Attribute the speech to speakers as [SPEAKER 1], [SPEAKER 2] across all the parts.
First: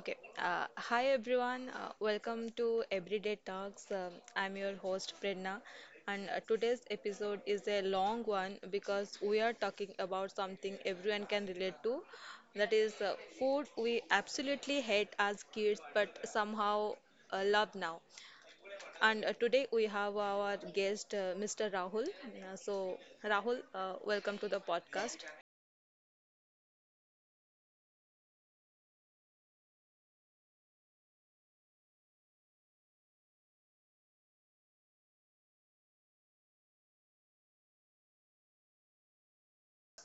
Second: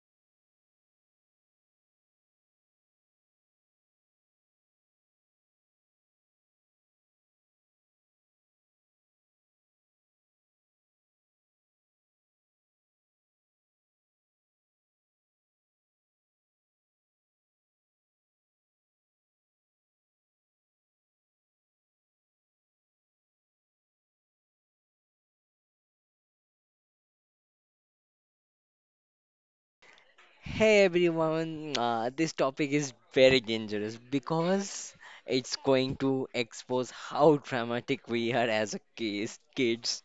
[SPEAKER 1] Okay. Hi everyone. Welcome to Everyday Talks. I'm your host Prerna, and today's episode is a long one because we are talking about something everyone can relate to. That is food we absolutely hate as kids, but somehow love now. And today we have our guest, Mr. Rahul. So Rahul, welcome to the podcast.
[SPEAKER 2] Hey everyone, this topic is very dangerous because it's going to expose how dramatic we are as a kids.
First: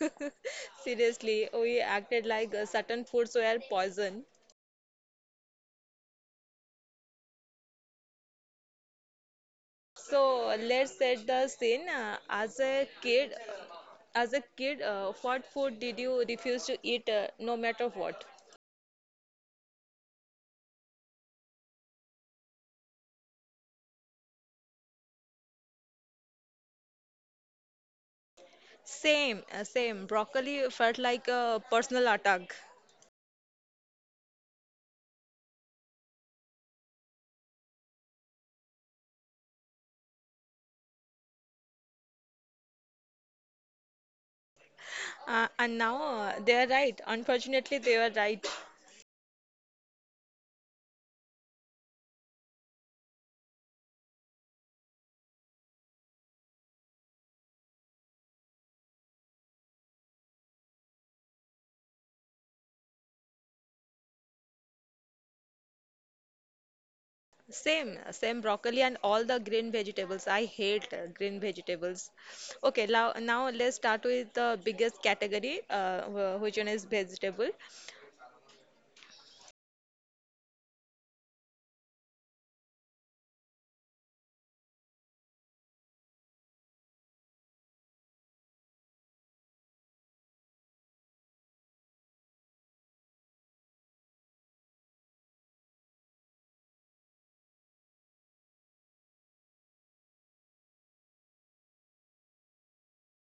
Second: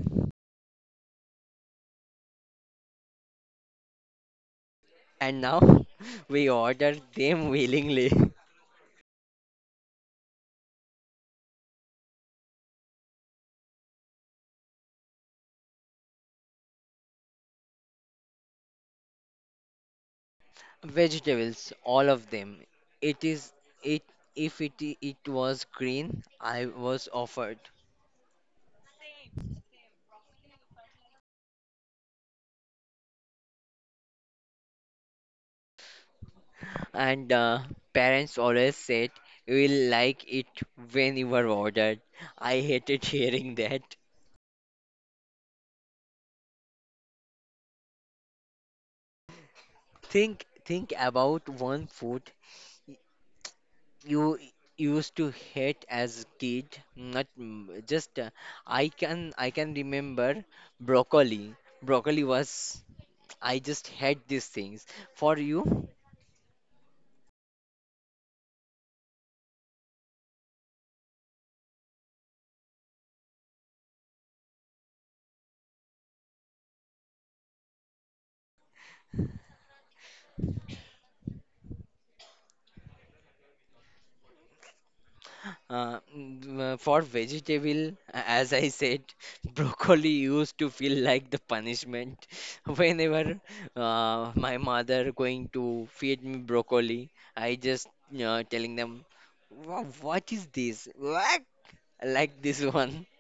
[SPEAKER 1] Seriously, we acted like certain foods were poison.
[SPEAKER 2] And now we order them willingly.
[SPEAKER 1] So let's set the scene. As a kid, what food did you refuse to eat, no matter what?
[SPEAKER 2] Vegetables, all of them. It is it if it I- it was green, I was offered.
[SPEAKER 1] Same, same. Broccoli felt like a personal attack.
[SPEAKER 2] And parents always said you will like it when you were ordered. I hated hearing that.
[SPEAKER 1] And now they are right. Unfortunately, they were right.
[SPEAKER 2] Think about one food y- you used to hate as a kid. Not m- just I can remember broccoli. Broccoli was I just hate these things. For you?
[SPEAKER 1] Same, same broccoli and all the green vegetables. I hate green vegetables. Okay, now let's start with the biggest category, which one is vegetable.
[SPEAKER 2] For vegetable, as I said, broccoli used to feel like the punishment. Whenever my mother going to feed me broccoli, I just telling them, "Wha- "What is this? What?" Like this one.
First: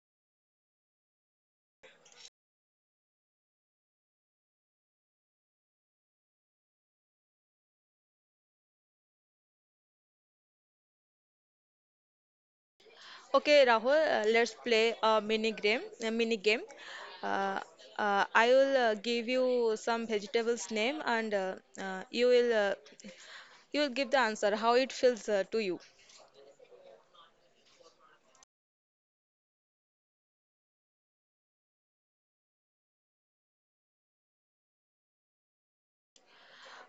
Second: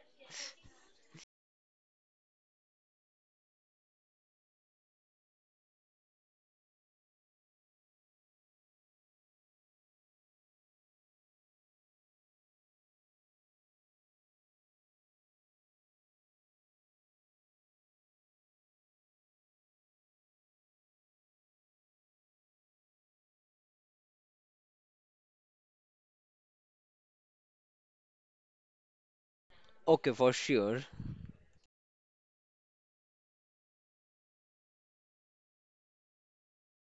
[SPEAKER 1] Okay, Rahul, let's play a mini game. A mini game. Uh, I will give you some vegetables name, and uh, you will uh, you will give the answer how it feels to you.
[SPEAKER 2] Okay, for sure.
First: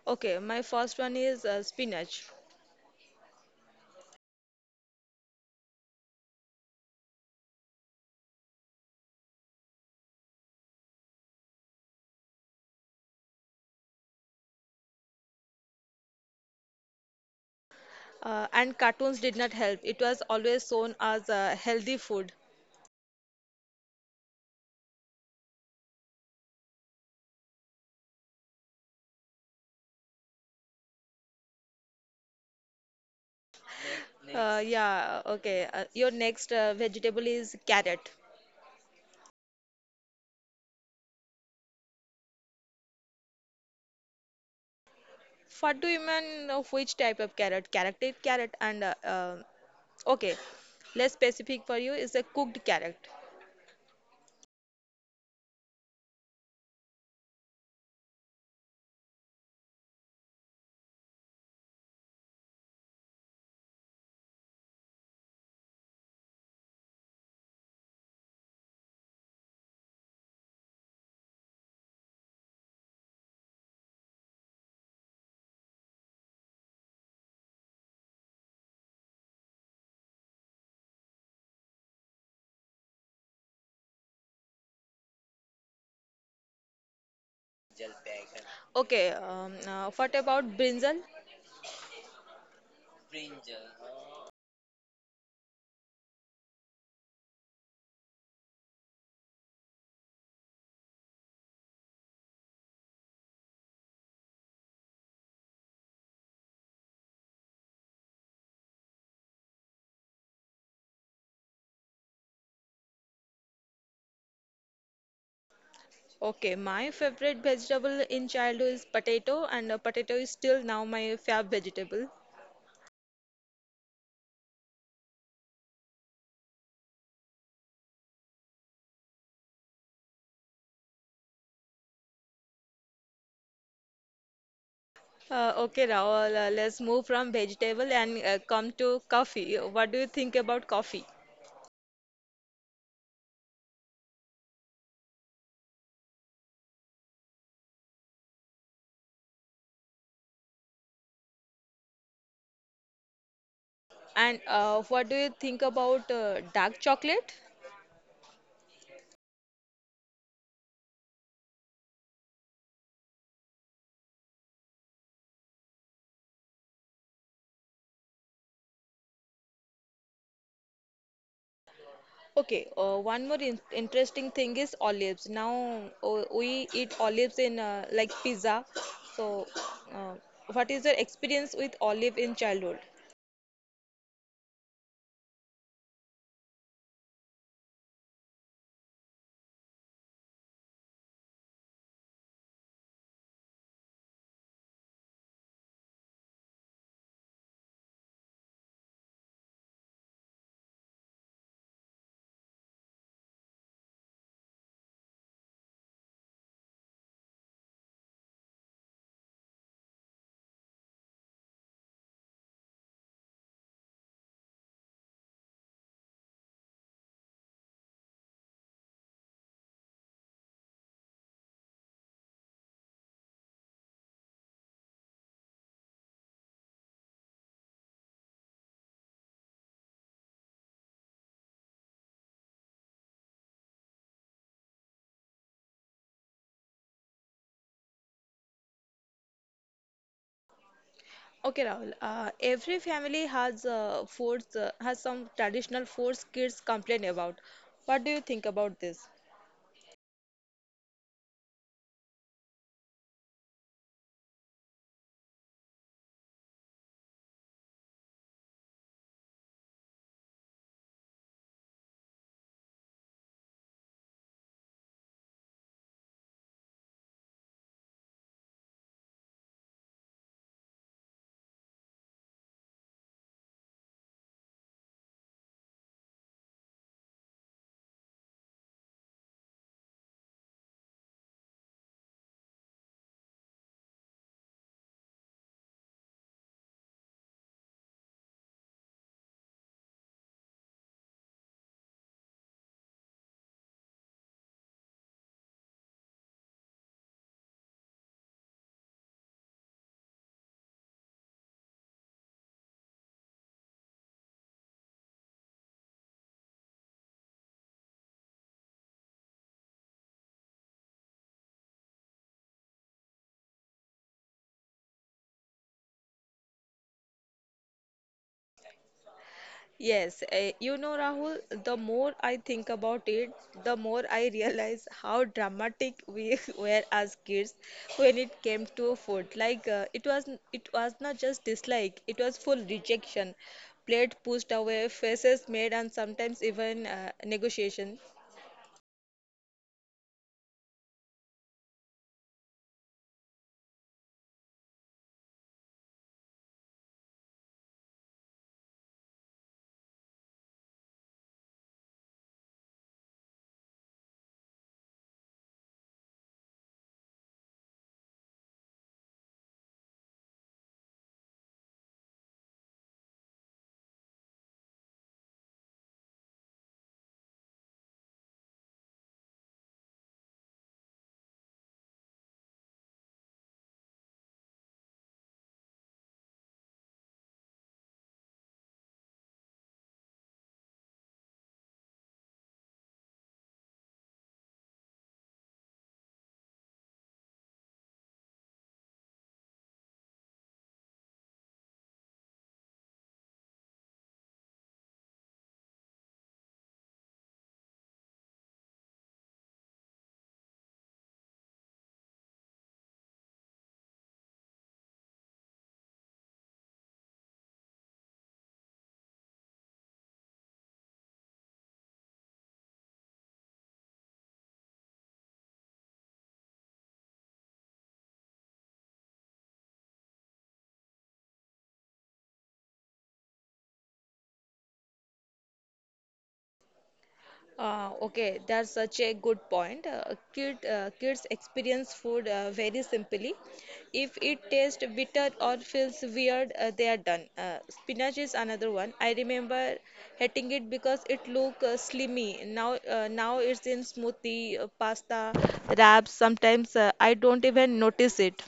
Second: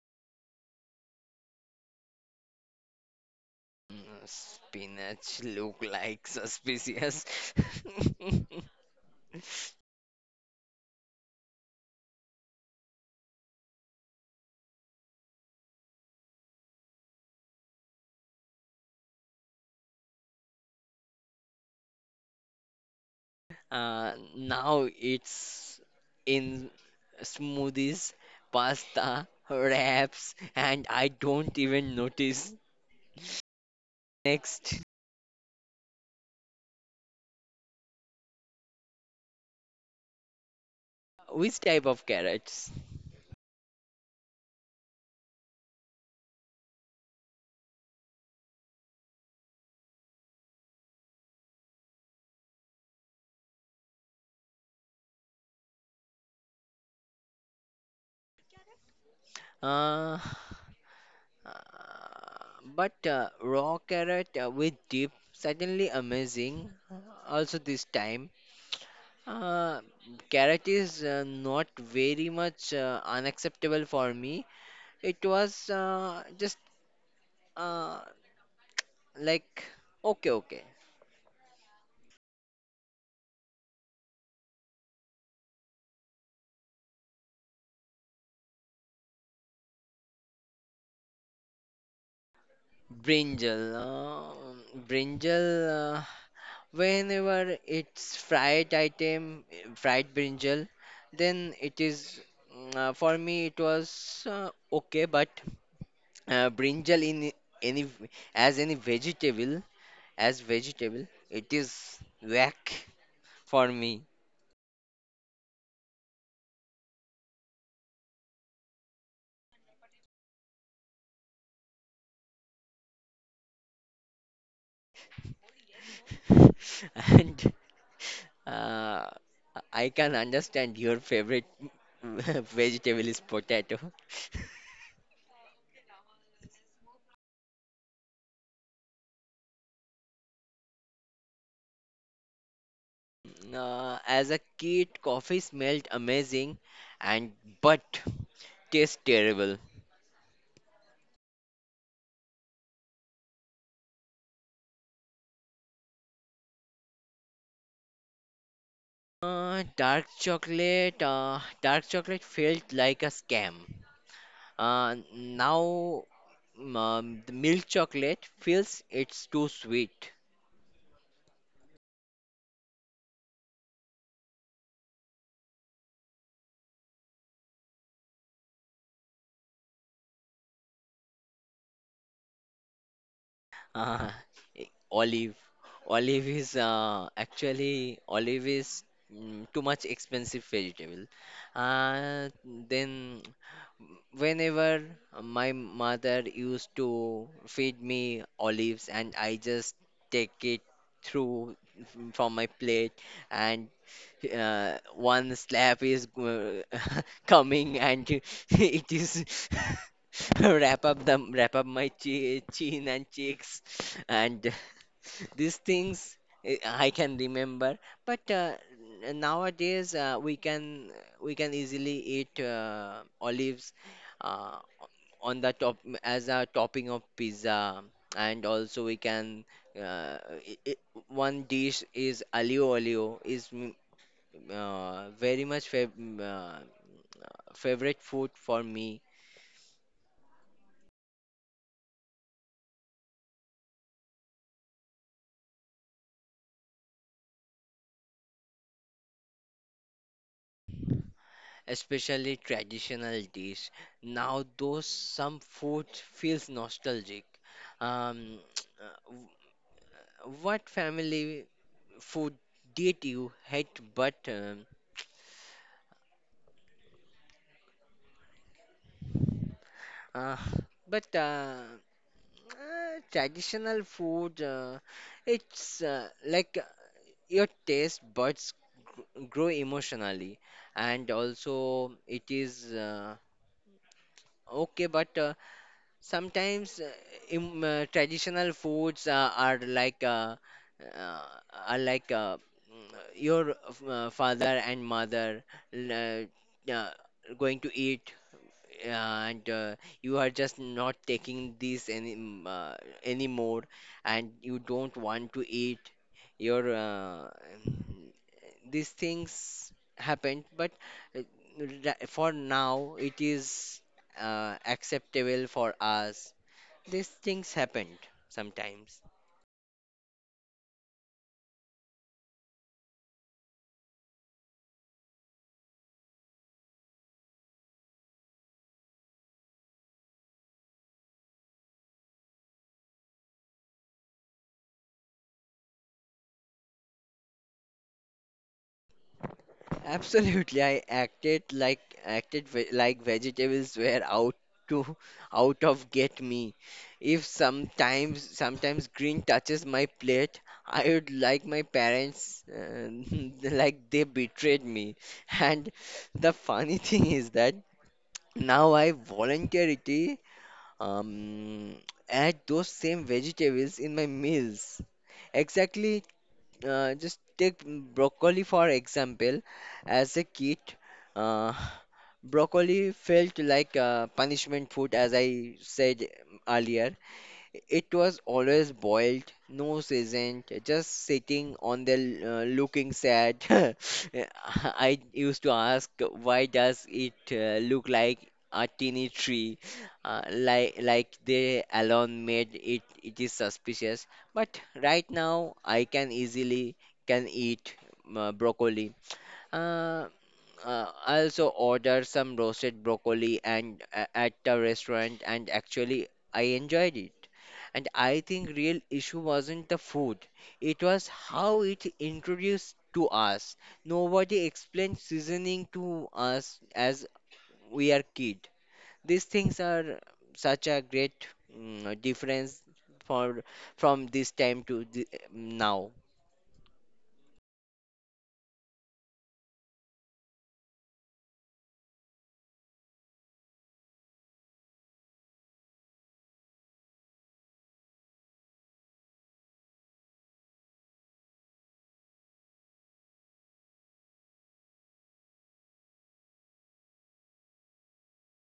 [SPEAKER 1] Okay, my first one is spinach.
[SPEAKER 2] Spinach look like suspicious.
[SPEAKER 1] And cartoons did not help. It was always shown as healthy food.
[SPEAKER 2] Now it's in smoothies, pasta, wraps, and I don't even notice.
[SPEAKER 1] Uh,
[SPEAKER 2] Next,
[SPEAKER 1] yeah. Okay. Your next vegetable is carrot.
[SPEAKER 2] which type of carrots?
[SPEAKER 1] What do you mean of which type of carrot? Carrot and okay, less specific for you is a cooked carrot.
[SPEAKER 2] Uh, uh, but raw carrot with dip, certainly amazing. Also, this time, uh, carrot is not very much unacceptable for me. It was just uh, like okay, okay.
[SPEAKER 1] Okay, what about brinjal?
[SPEAKER 2] Brinjal. Uh, whenever it's fried item, fried brinjal, then it is, for me, it was okay, but brinjal in any, v- as any vegetable, as vegetable, it is whack for me.
[SPEAKER 1] Okay, my favorite vegetable in childhood is potato, and potato is still now my fav vegetable.
[SPEAKER 2] And uh, I can understand your favorite vegetable is potato.
[SPEAKER 1] Okay, Rahul, let's move from vegetable and come to coffee. What do you think about coffee?
[SPEAKER 2] As a kid, coffee smelled amazing and but tastes terrible.
[SPEAKER 1] And what do you think about dark chocolate?
[SPEAKER 2] Dark chocolate, dark chocolate felt like a scam. Uh, now, the milk chocolate feels it's too sweet.
[SPEAKER 1] Okay, one more in interesting thing is olives. Now we eat olives in like pizza. So, uh, what is your experience with olive in childhood?
[SPEAKER 2] Uh, olive. Olive is actually olive is mm, too much expensive vegetable. Uh, then whenever my mother used to feed me olives and I just take it through from my plate and one slap is coming and it is wrap up my che chin and cheeks and these things I can remember. But nowadays we can easily eat olives uh, on the top as a topping of pizza, and also we can I one dish is alio olio is very much favorite food for me,
[SPEAKER 1] Okay, Rahul. Every family has foods, has some traditional foods kids complain about. What do you think about this?
[SPEAKER 2] especially traditional dish. Now, though some food feels nostalgic. Um, uh, w- what family food did you hate, but uh, but uh, traditional food, it's like your taste buds grow emotionally, and also it is. Okay, but sometimes im traditional foods uh, are like your father and mother l- uh, uh, going to eat and you are just not taking this any anymore and you don't want to eat your mm, these things happened but uh, for now it is acceptable for us these things happened sometimes.
[SPEAKER 1] Yes, eh, you know, Rahul, the more I think about it, the more I realize how dramatic we were as kids when it came to food. Like it was not just dislike; it was full rejection, plate pushed away, faces made, and sometimes even negotiation.
[SPEAKER 2] Absolutely, I acted like vegetables were to out of get me. If sometimes green touches my plate, I would like my parents like they betrayed me. And the funny thing is that now I voluntarily um, add those same vegetables in my meals. Exactly just take broccoli for example. As a kid, uh, broccoli felt like punishment food, as I said earlier. It was always boiled, no seasoned, just sitting on the looking sad. I used to ask, why does it look like a teeny tree? Like they alone made it. It is suspicious. But right now, I can easily can eat broccoli. Uh, I also ordered some roasted broccoli and at the restaurant, and actually I enjoyed it. And I think real issue wasn't the food; it was how it introduced to us. Nobody explained seasoning to us as we are kid. These things are such a great difference for from this time to the, now.
[SPEAKER 1] Okay, that's such a good point. Kids experience food very simply. If it tastes bitter or feels weird, they are done. Spinach is another one. I remember hating it because it looked slimy. Now, now it's in smoothie, pasta, wraps. Sometimes I don't even notice it.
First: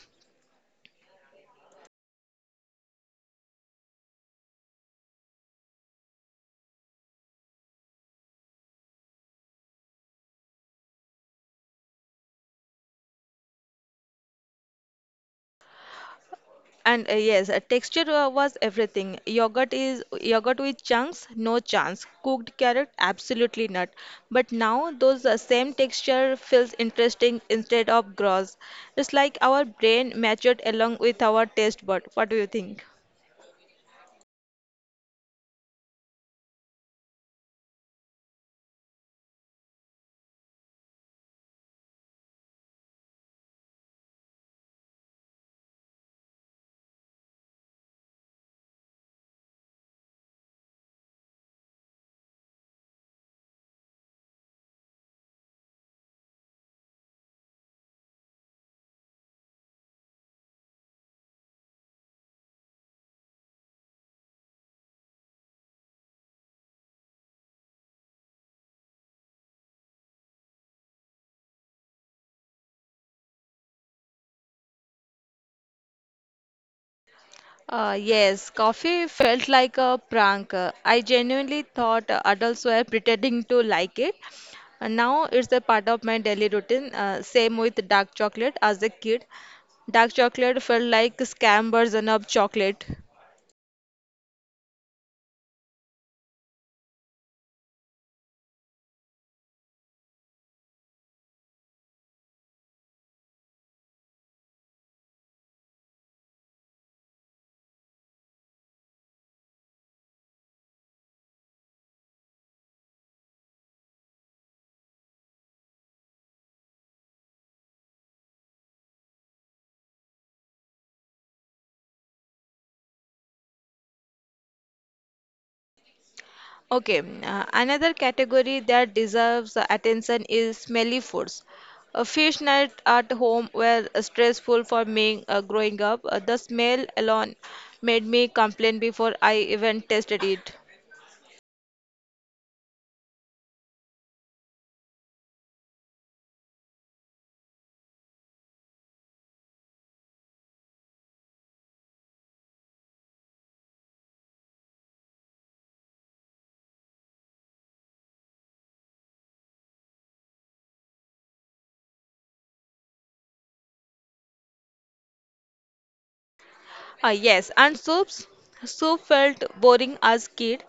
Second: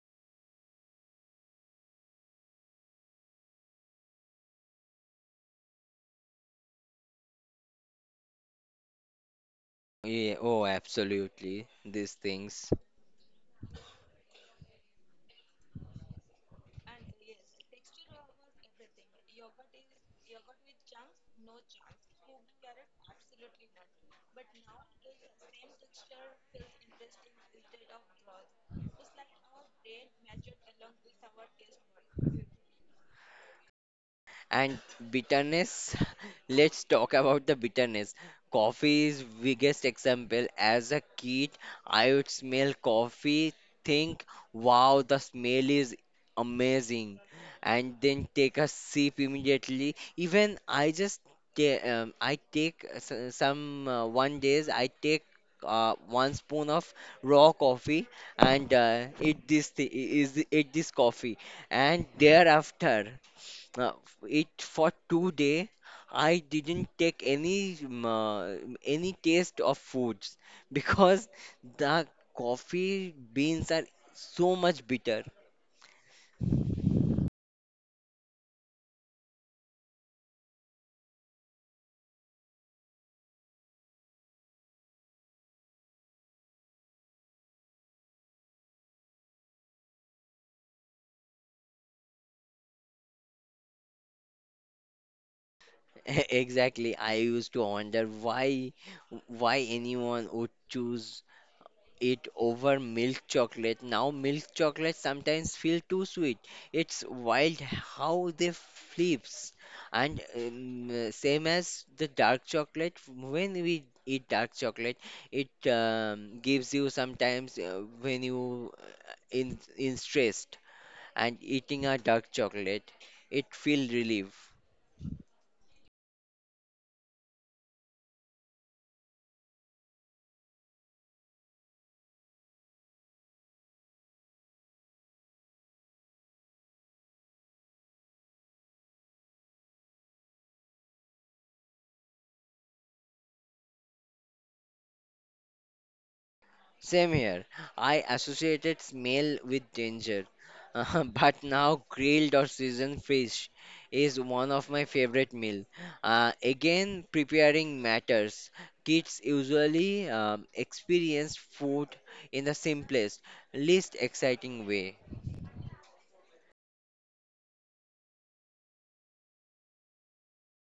[SPEAKER 2] Yeah, oh, absolutely, these things.
[SPEAKER 1] And yes, texture was everything. Yogurt is yogurt with chunks, no chance. Cooked carrot, absolutely not. But now those same texture feels interesting instead of gross. It's like our brain matured along with our taste bud. What do you think?
[SPEAKER 2] And bitterness. Let's talk about the bitterness. Coffee is biggest example. As a kid, I would smell coffee, think, wow, the smell is amazing, and then take a sip immediately. Even I just I take some one days I take one spoon of raw coffee and eat this coffee and thereafter. Uh, it for 2 day, I didn't take any taste of foods because the coffee beans are so much bitter.
[SPEAKER 1] Yes, coffee felt like a prank. I genuinely thought adults were pretending to like it. Now it's a part of my daily routine. Same with dark chocolate as a kid. Dark chocolate felt like scam version of chocolate.
[SPEAKER 2] Exactly, I used to wonder why anyone would choose it over milk chocolate. Now milk chocolate sometimes feel too sweet. It's wild how they flips. And same as the dark chocolate, when we eat dark chocolate, it gives you sometimes when you in stressed and eating a dark chocolate, it feel relief.
[SPEAKER 1] Okay, another category that deserves attention is smelly foods. A fish night at home were stressful for me growing up. The smell alone made me complain before I even tasted it.
[SPEAKER 2] Same here. I associated smell with danger, but now grilled or seasoned fish is one of my favorite meal. Again, preparing matters. Kids usually experience food in the simplest, least exciting way.
[SPEAKER 1] Yes, and soups. Soup felt boring as kid.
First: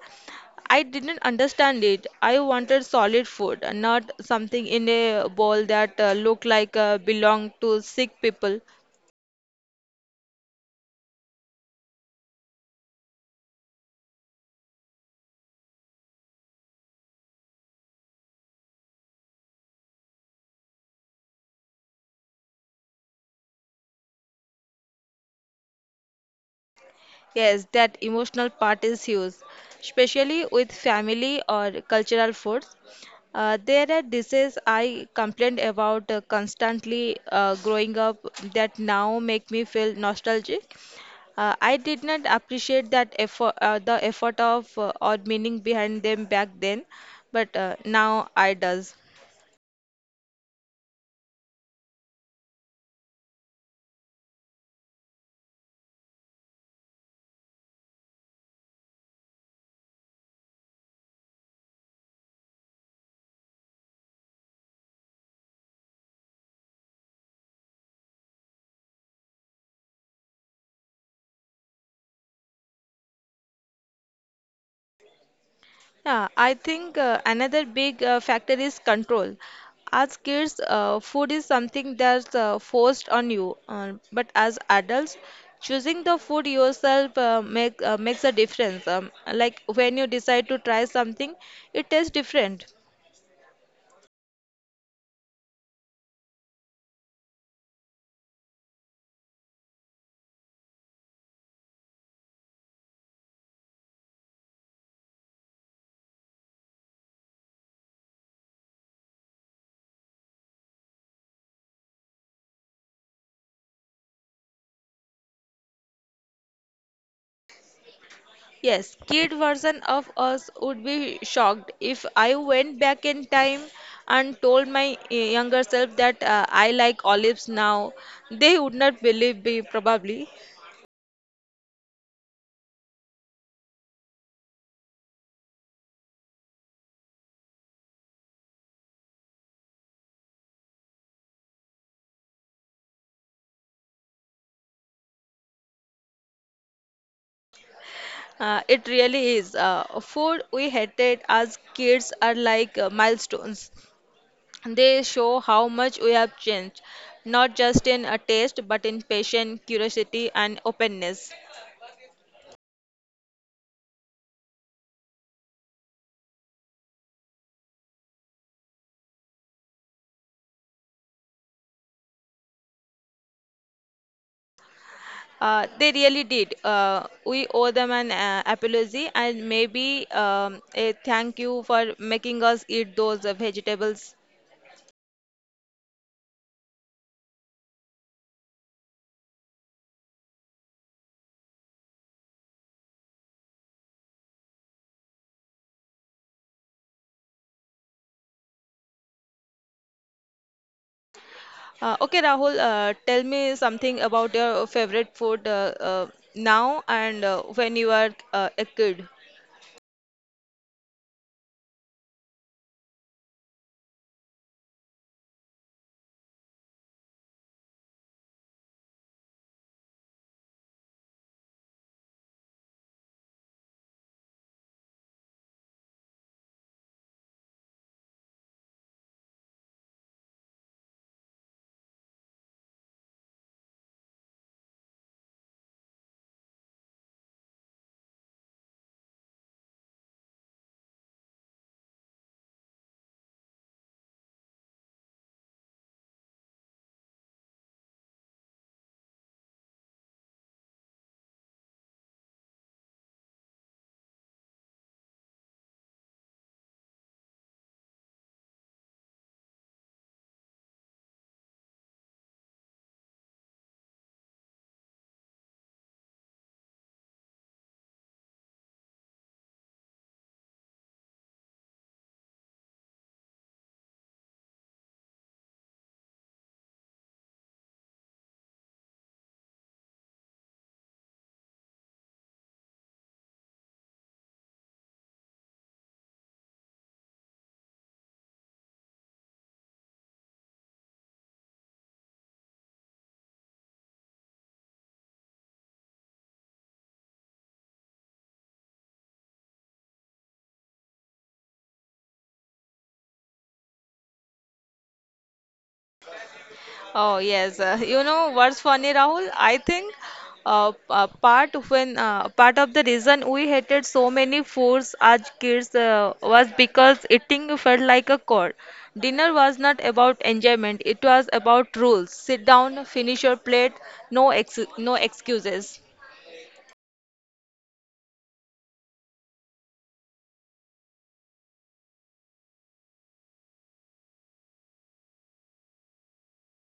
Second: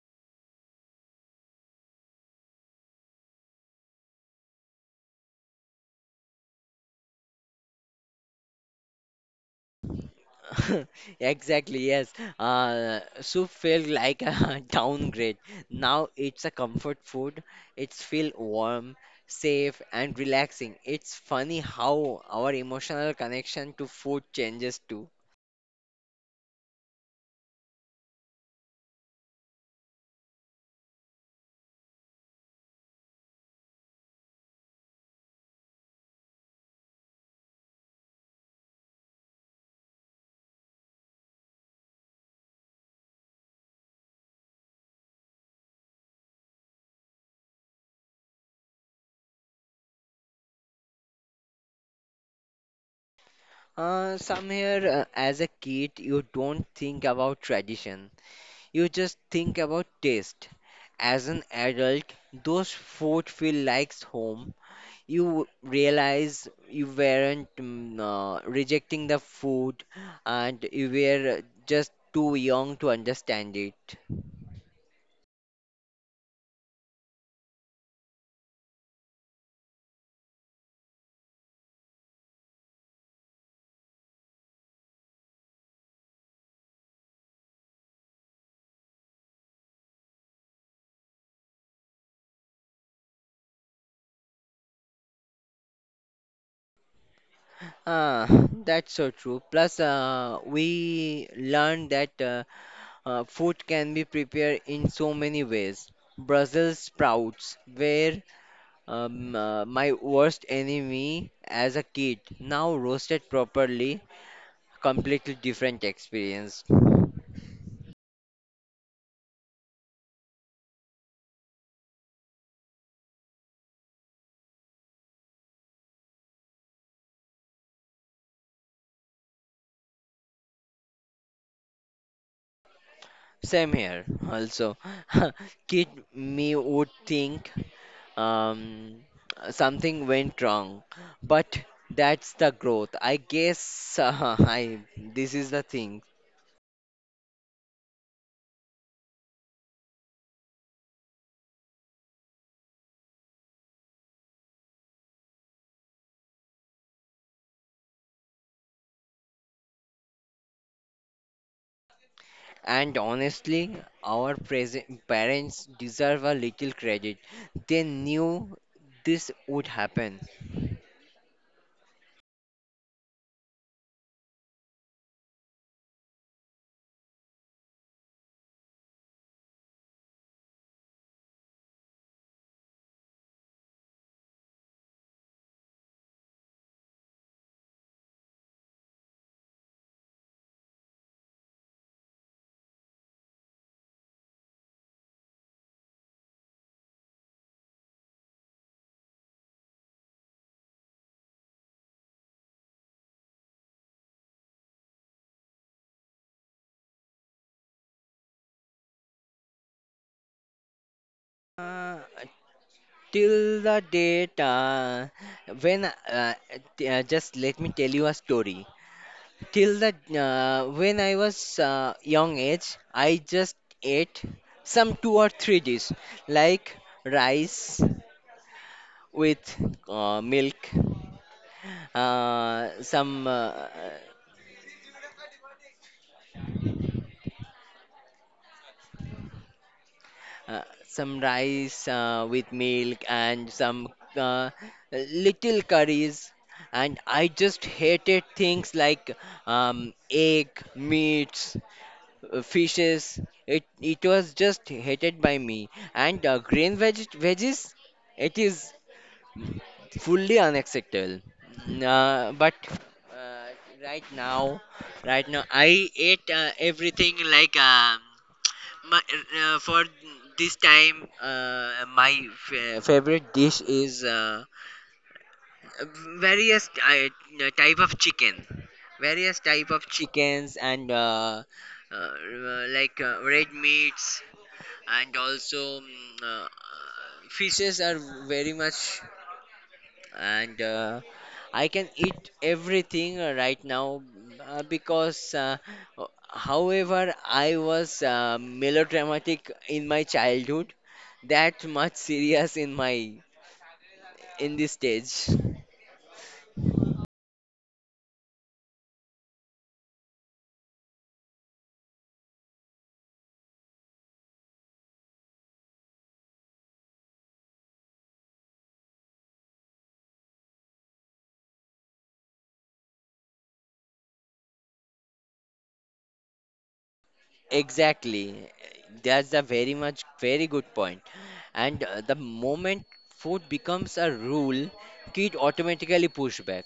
[SPEAKER 1] I didn't understand it. I wanted solid food, not something in a bowl that looked like belonged to sick people.
[SPEAKER 2] Exactly, yes. Soup felt like a downgrade. Now it's a comfort food. It's feel warm, safe, and relaxing. It's funny how our emotional connection to food changes too.
[SPEAKER 1] Yes, that emotional part is huge, especially with family or cultural foods. There are dishes I complained about constantly growing up that now make me feel nostalgic. I did not appreciate that effort, the effort of or meaning behind them back then, but now I does.
[SPEAKER 2] As a kid, you don't think about tradition. You just think about taste. As an adult, those food feel like home. You realize you weren't rejecting the food and you were just too young to understand it.
[SPEAKER 1] Yeah, I think another big factor is control. As kids, food is something that's forced on you, but as adults, choosing the food yourself makes a difference. Like when you decide to try something, it tastes different.
[SPEAKER 2] Ah, that's so true. Plus, we learned that food can be prepared in so many ways. Brussels sprouts were my worst enemy as a kid, now roasted properly, completely different experience.
[SPEAKER 1] Yes, kid version of us would be shocked if I went back in time and told my younger self that I like olives now. They would not believe me, probably.
[SPEAKER 2] Same here, also. Kid me would think um, something went wrong, but that's the growth. I guess I this is the thing.
[SPEAKER 1] It really is. Food we hated as kids are like milestones. They show how much we have changed, not just in a taste, but in passion, curiosity, and openness.
[SPEAKER 2] And honestly, our present parents deserve a little credit. They knew this would happen.
[SPEAKER 1] They really did. We owe them an apology and maybe a thank you for making us eat those vegetables. Okay, Rahul, tell me something about your favorite food now and when you were a kid.
[SPEAKER 2] Uh, till the date when t- just let me tell you a story till the when I was young age I just ate some two or three dish like rice with milk uh, some uh, uh, some rice with milk and some uh, little curries and I just hated things like egg meats fishes it was just hated by me and veggies it is fully unacceptable. But uh, right now, right now, I ate everything like my, for this time. Favorite dish is various type of chicken, various type of chickens and uh, like red meats and also uh, fishes are very much and I can eat everything right now uh, because, uh, however, I was melodramatic in my childhood, that much serious in my in this stage.
[SPEAKER 1] Oh yes, you know what's funny, Rahul? I think part of the reason we hated so many foods as kids was because eating felt like a chore. Dinner was not about enjoyment; it was about rules. Sit down, finish your plate, no excuses.
[SPEAKER 2] Exactly, that's a very much very good point. And the moment food becomes a rule, kid automatically push back.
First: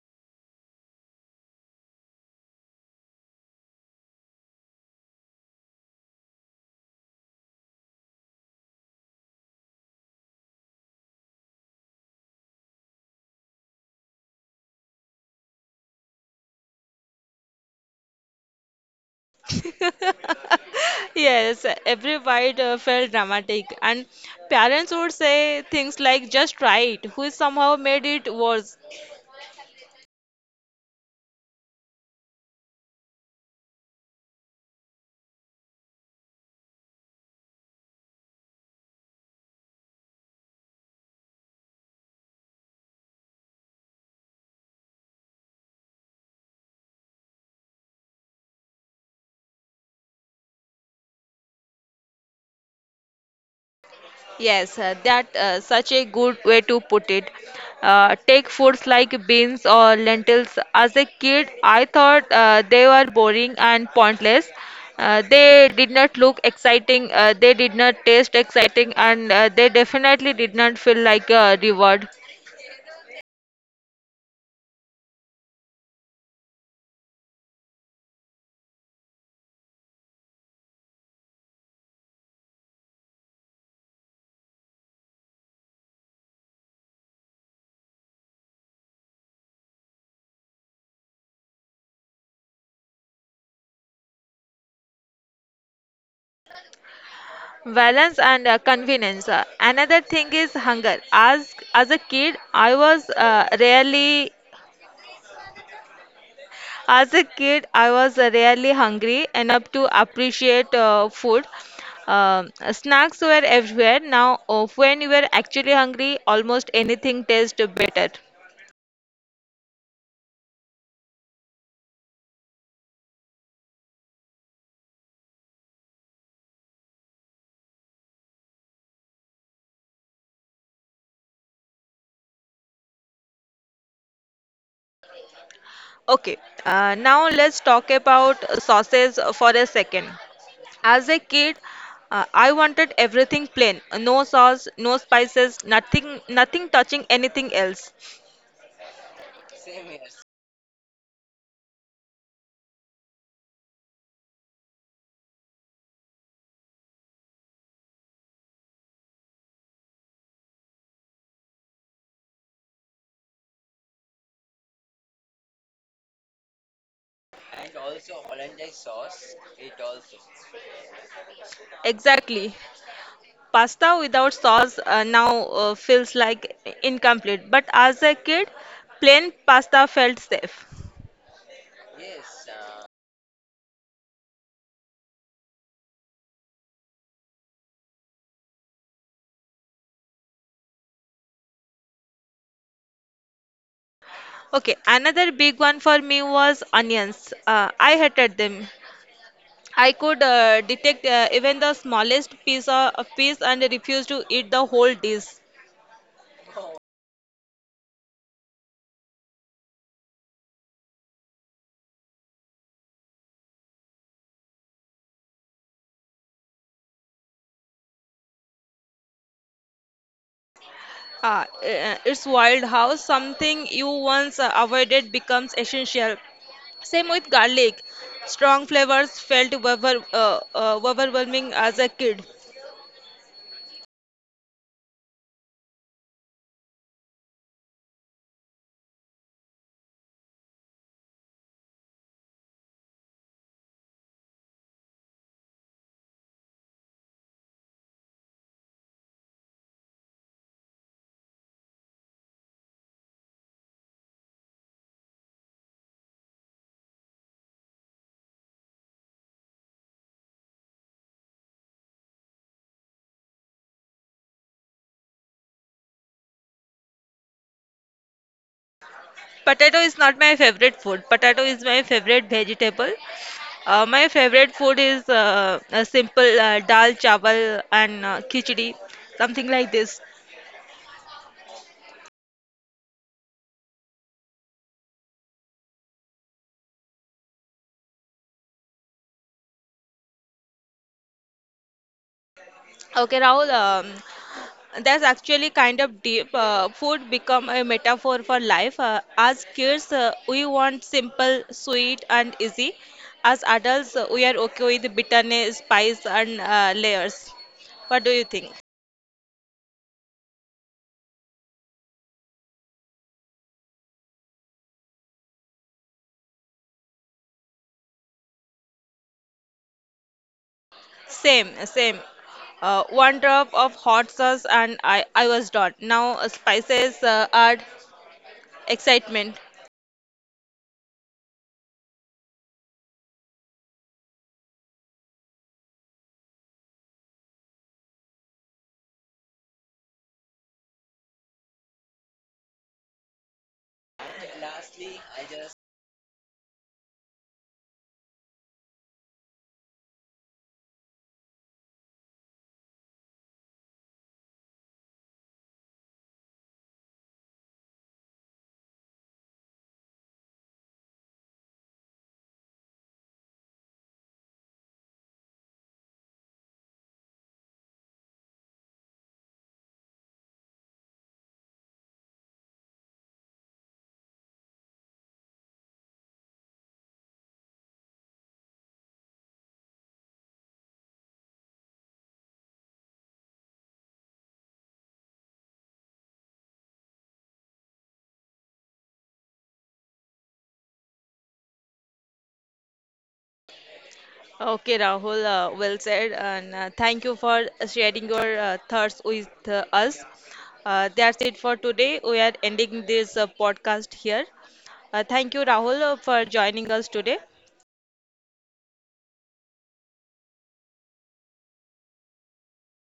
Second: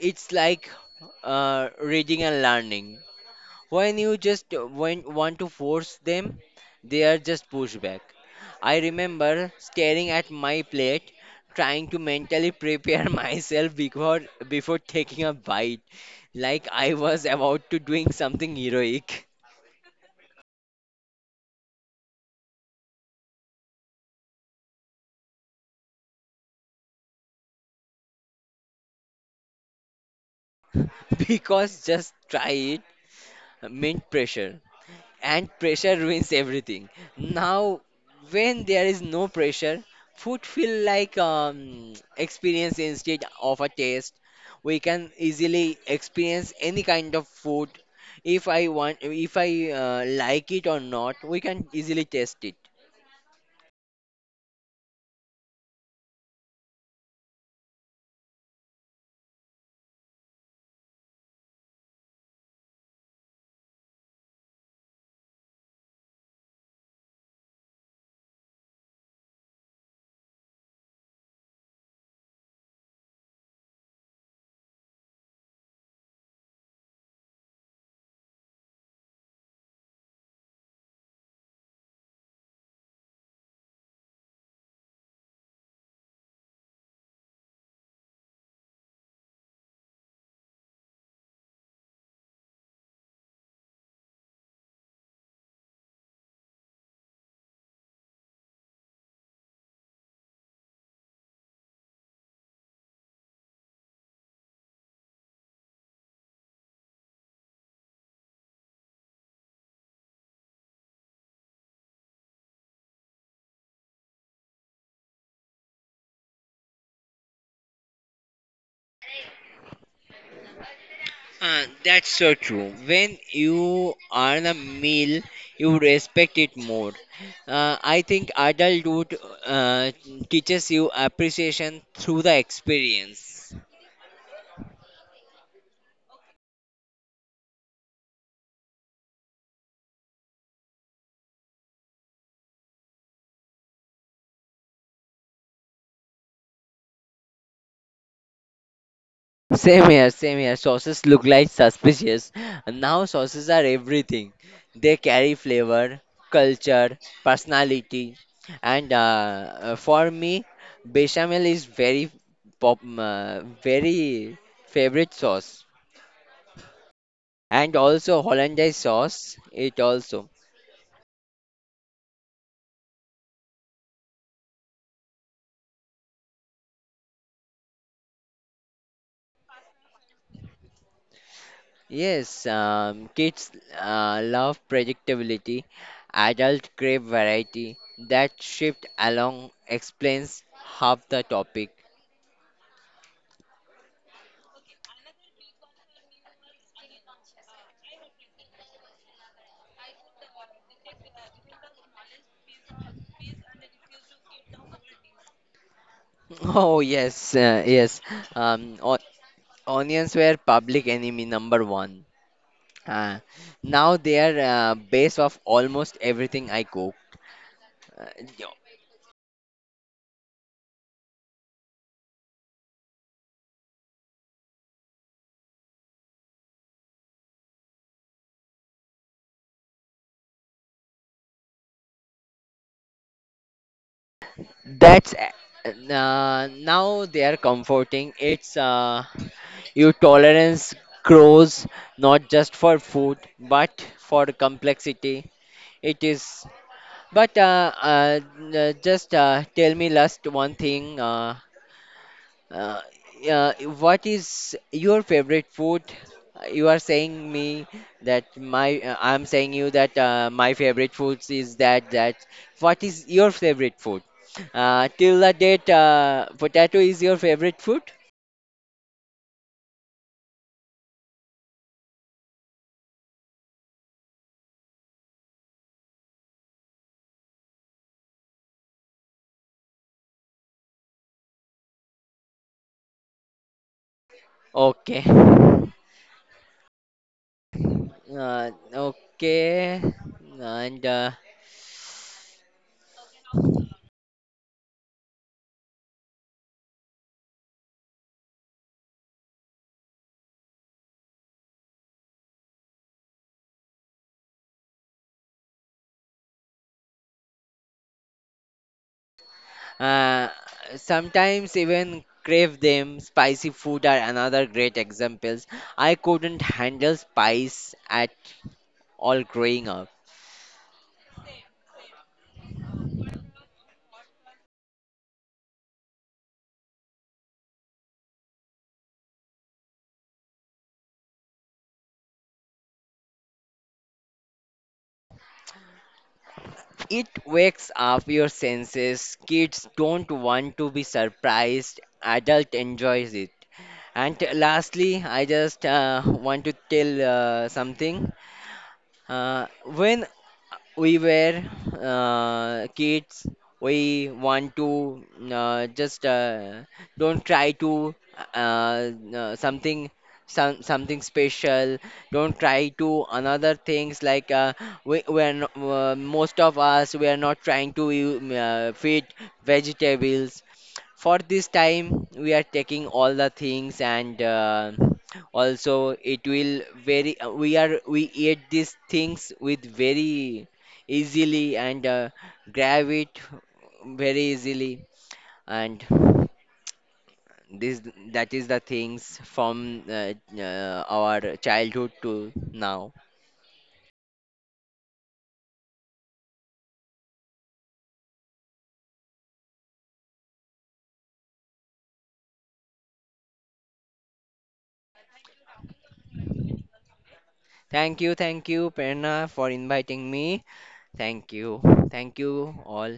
[SPEAKER 2] It's like reading and learning. When you just want to force them, they are just pushed back. I remember staring at my plate, trying to mentally prepare myself before taking a bite, like I was about to doing something heroic.
[SPEAKER 1] Yes, every bite felt dramatic, and parents would say things like "just try it," which somehow made it worse.
[SPEAKER 2] Because just try it meant pressure. And pressure ruins everything. Now, when there is no pressure, food feel like experience instead of a taste. We can easily experience any kind of food. If I want, if I like it or not, we can easily taste it.
[SPEAKER 1] Yes, that such a good way to put it. Take foods like beans or lentils. As a kid, I thought they were boring and pointless. They did not look exciting. They did not taste exciting, and they definitely did not feel like a reward. Balance and convenience. Another thing is hunger. As a kid, I was rarely hungry enough to appreciate food. Snacks were everywhere. Now, when you were actually hungry, almost anything tastes better.
[SPEAKER 2] That's so true. When you earn a meal, you respect it more. I think adulthood uh, teaches you appreciation through the experience.
[SPEAKER 1] Okay, now let's talk about sauces for a second. As a kid, I wanted everything plain, no sauce, no spices, nothing touching anything else.
[SPEAKER 2] Same here, same here. Sauces look like suspicious. Now sauces are everything. They carry flavor, culture, personality, and for me, bechamel is very very favorite sauce. And also hollandaise sauce, it also.
[SPEAKER 1] Exactly. Pasta without sauce now feels like incomplete, but as a kid, plain pasta felt safe.
[SPEAKER 2] Yes, kids love predictability. Adult crave variety. That shift along explains half the topic.
[SPEAKER 1] Okay, another big one for me was onions. I hated them. I could detect even the smallest piece of a piece and refuse to eat the whole dish.
[SPEAKER 2] Oh yes, yes. O onions were public enemy number one. Uh, now they are base of almost everything I cook. Uh, yo-
[SPEAKER 1] It's wild how something you once avoided becomes essential. Same with garlic. Strong flavors felt overwhelming as a kid.
[SPEAKER 2] that's a- now they are comforting. It's your tolerance grows not just for food but for complexity. It is. But just tell me last one thing. Uh, yeah, what is your favorite food? You are saying me that my I'm saying you that my favorite foods is that what is your favorite food? Till the date, potato is your favorite food?
[SPEAKER 1] Potato is not my favorite food. Potato is my favorite vegetable. My favorite food is a simple dal, chawal, and khichdi, something like this.
[SPEAKER 2] Okay. Okay. And
[SPEAKER 1] Okay, Rahul, that's actually kind of deep. Food become a metaphor for life. As kids, we want simple, sweet, and easy. As adults, we are okay with bitterness, spice, and layers. What do you think?
[SPEAKER 2] uh, sometimes even crave them. Spicy food are another great examples. I couldn't handle spice at all growing up.
[SPEAKER 1] Same, same. One drop of hot sauce and I was done. Now spices add excitement.
[SPEAKER 2] It wakes up your senses. Kids don't want to be surprised. Adult enjoys it. And lastly, I just want to tell something. When we were kids, we want to just don't try to something some, something special. Don't try to another things like we we're no, most of us we are not trying to feed vegetables for this time we are taking all the things and also it will very we are we eat these things with very easily and grab it very easily and this that is the things from uh, our childhood to now.
[SPEAKER 1] Okay, Rahul, well said, and thank you for sharing your thoughts with us. That's it for today. We are ending this podcast here. Thank you, Rahul, for joining us today.
[SPEAKER 2] Thank you, Prerna, for inviting me. Thank you, thank you all.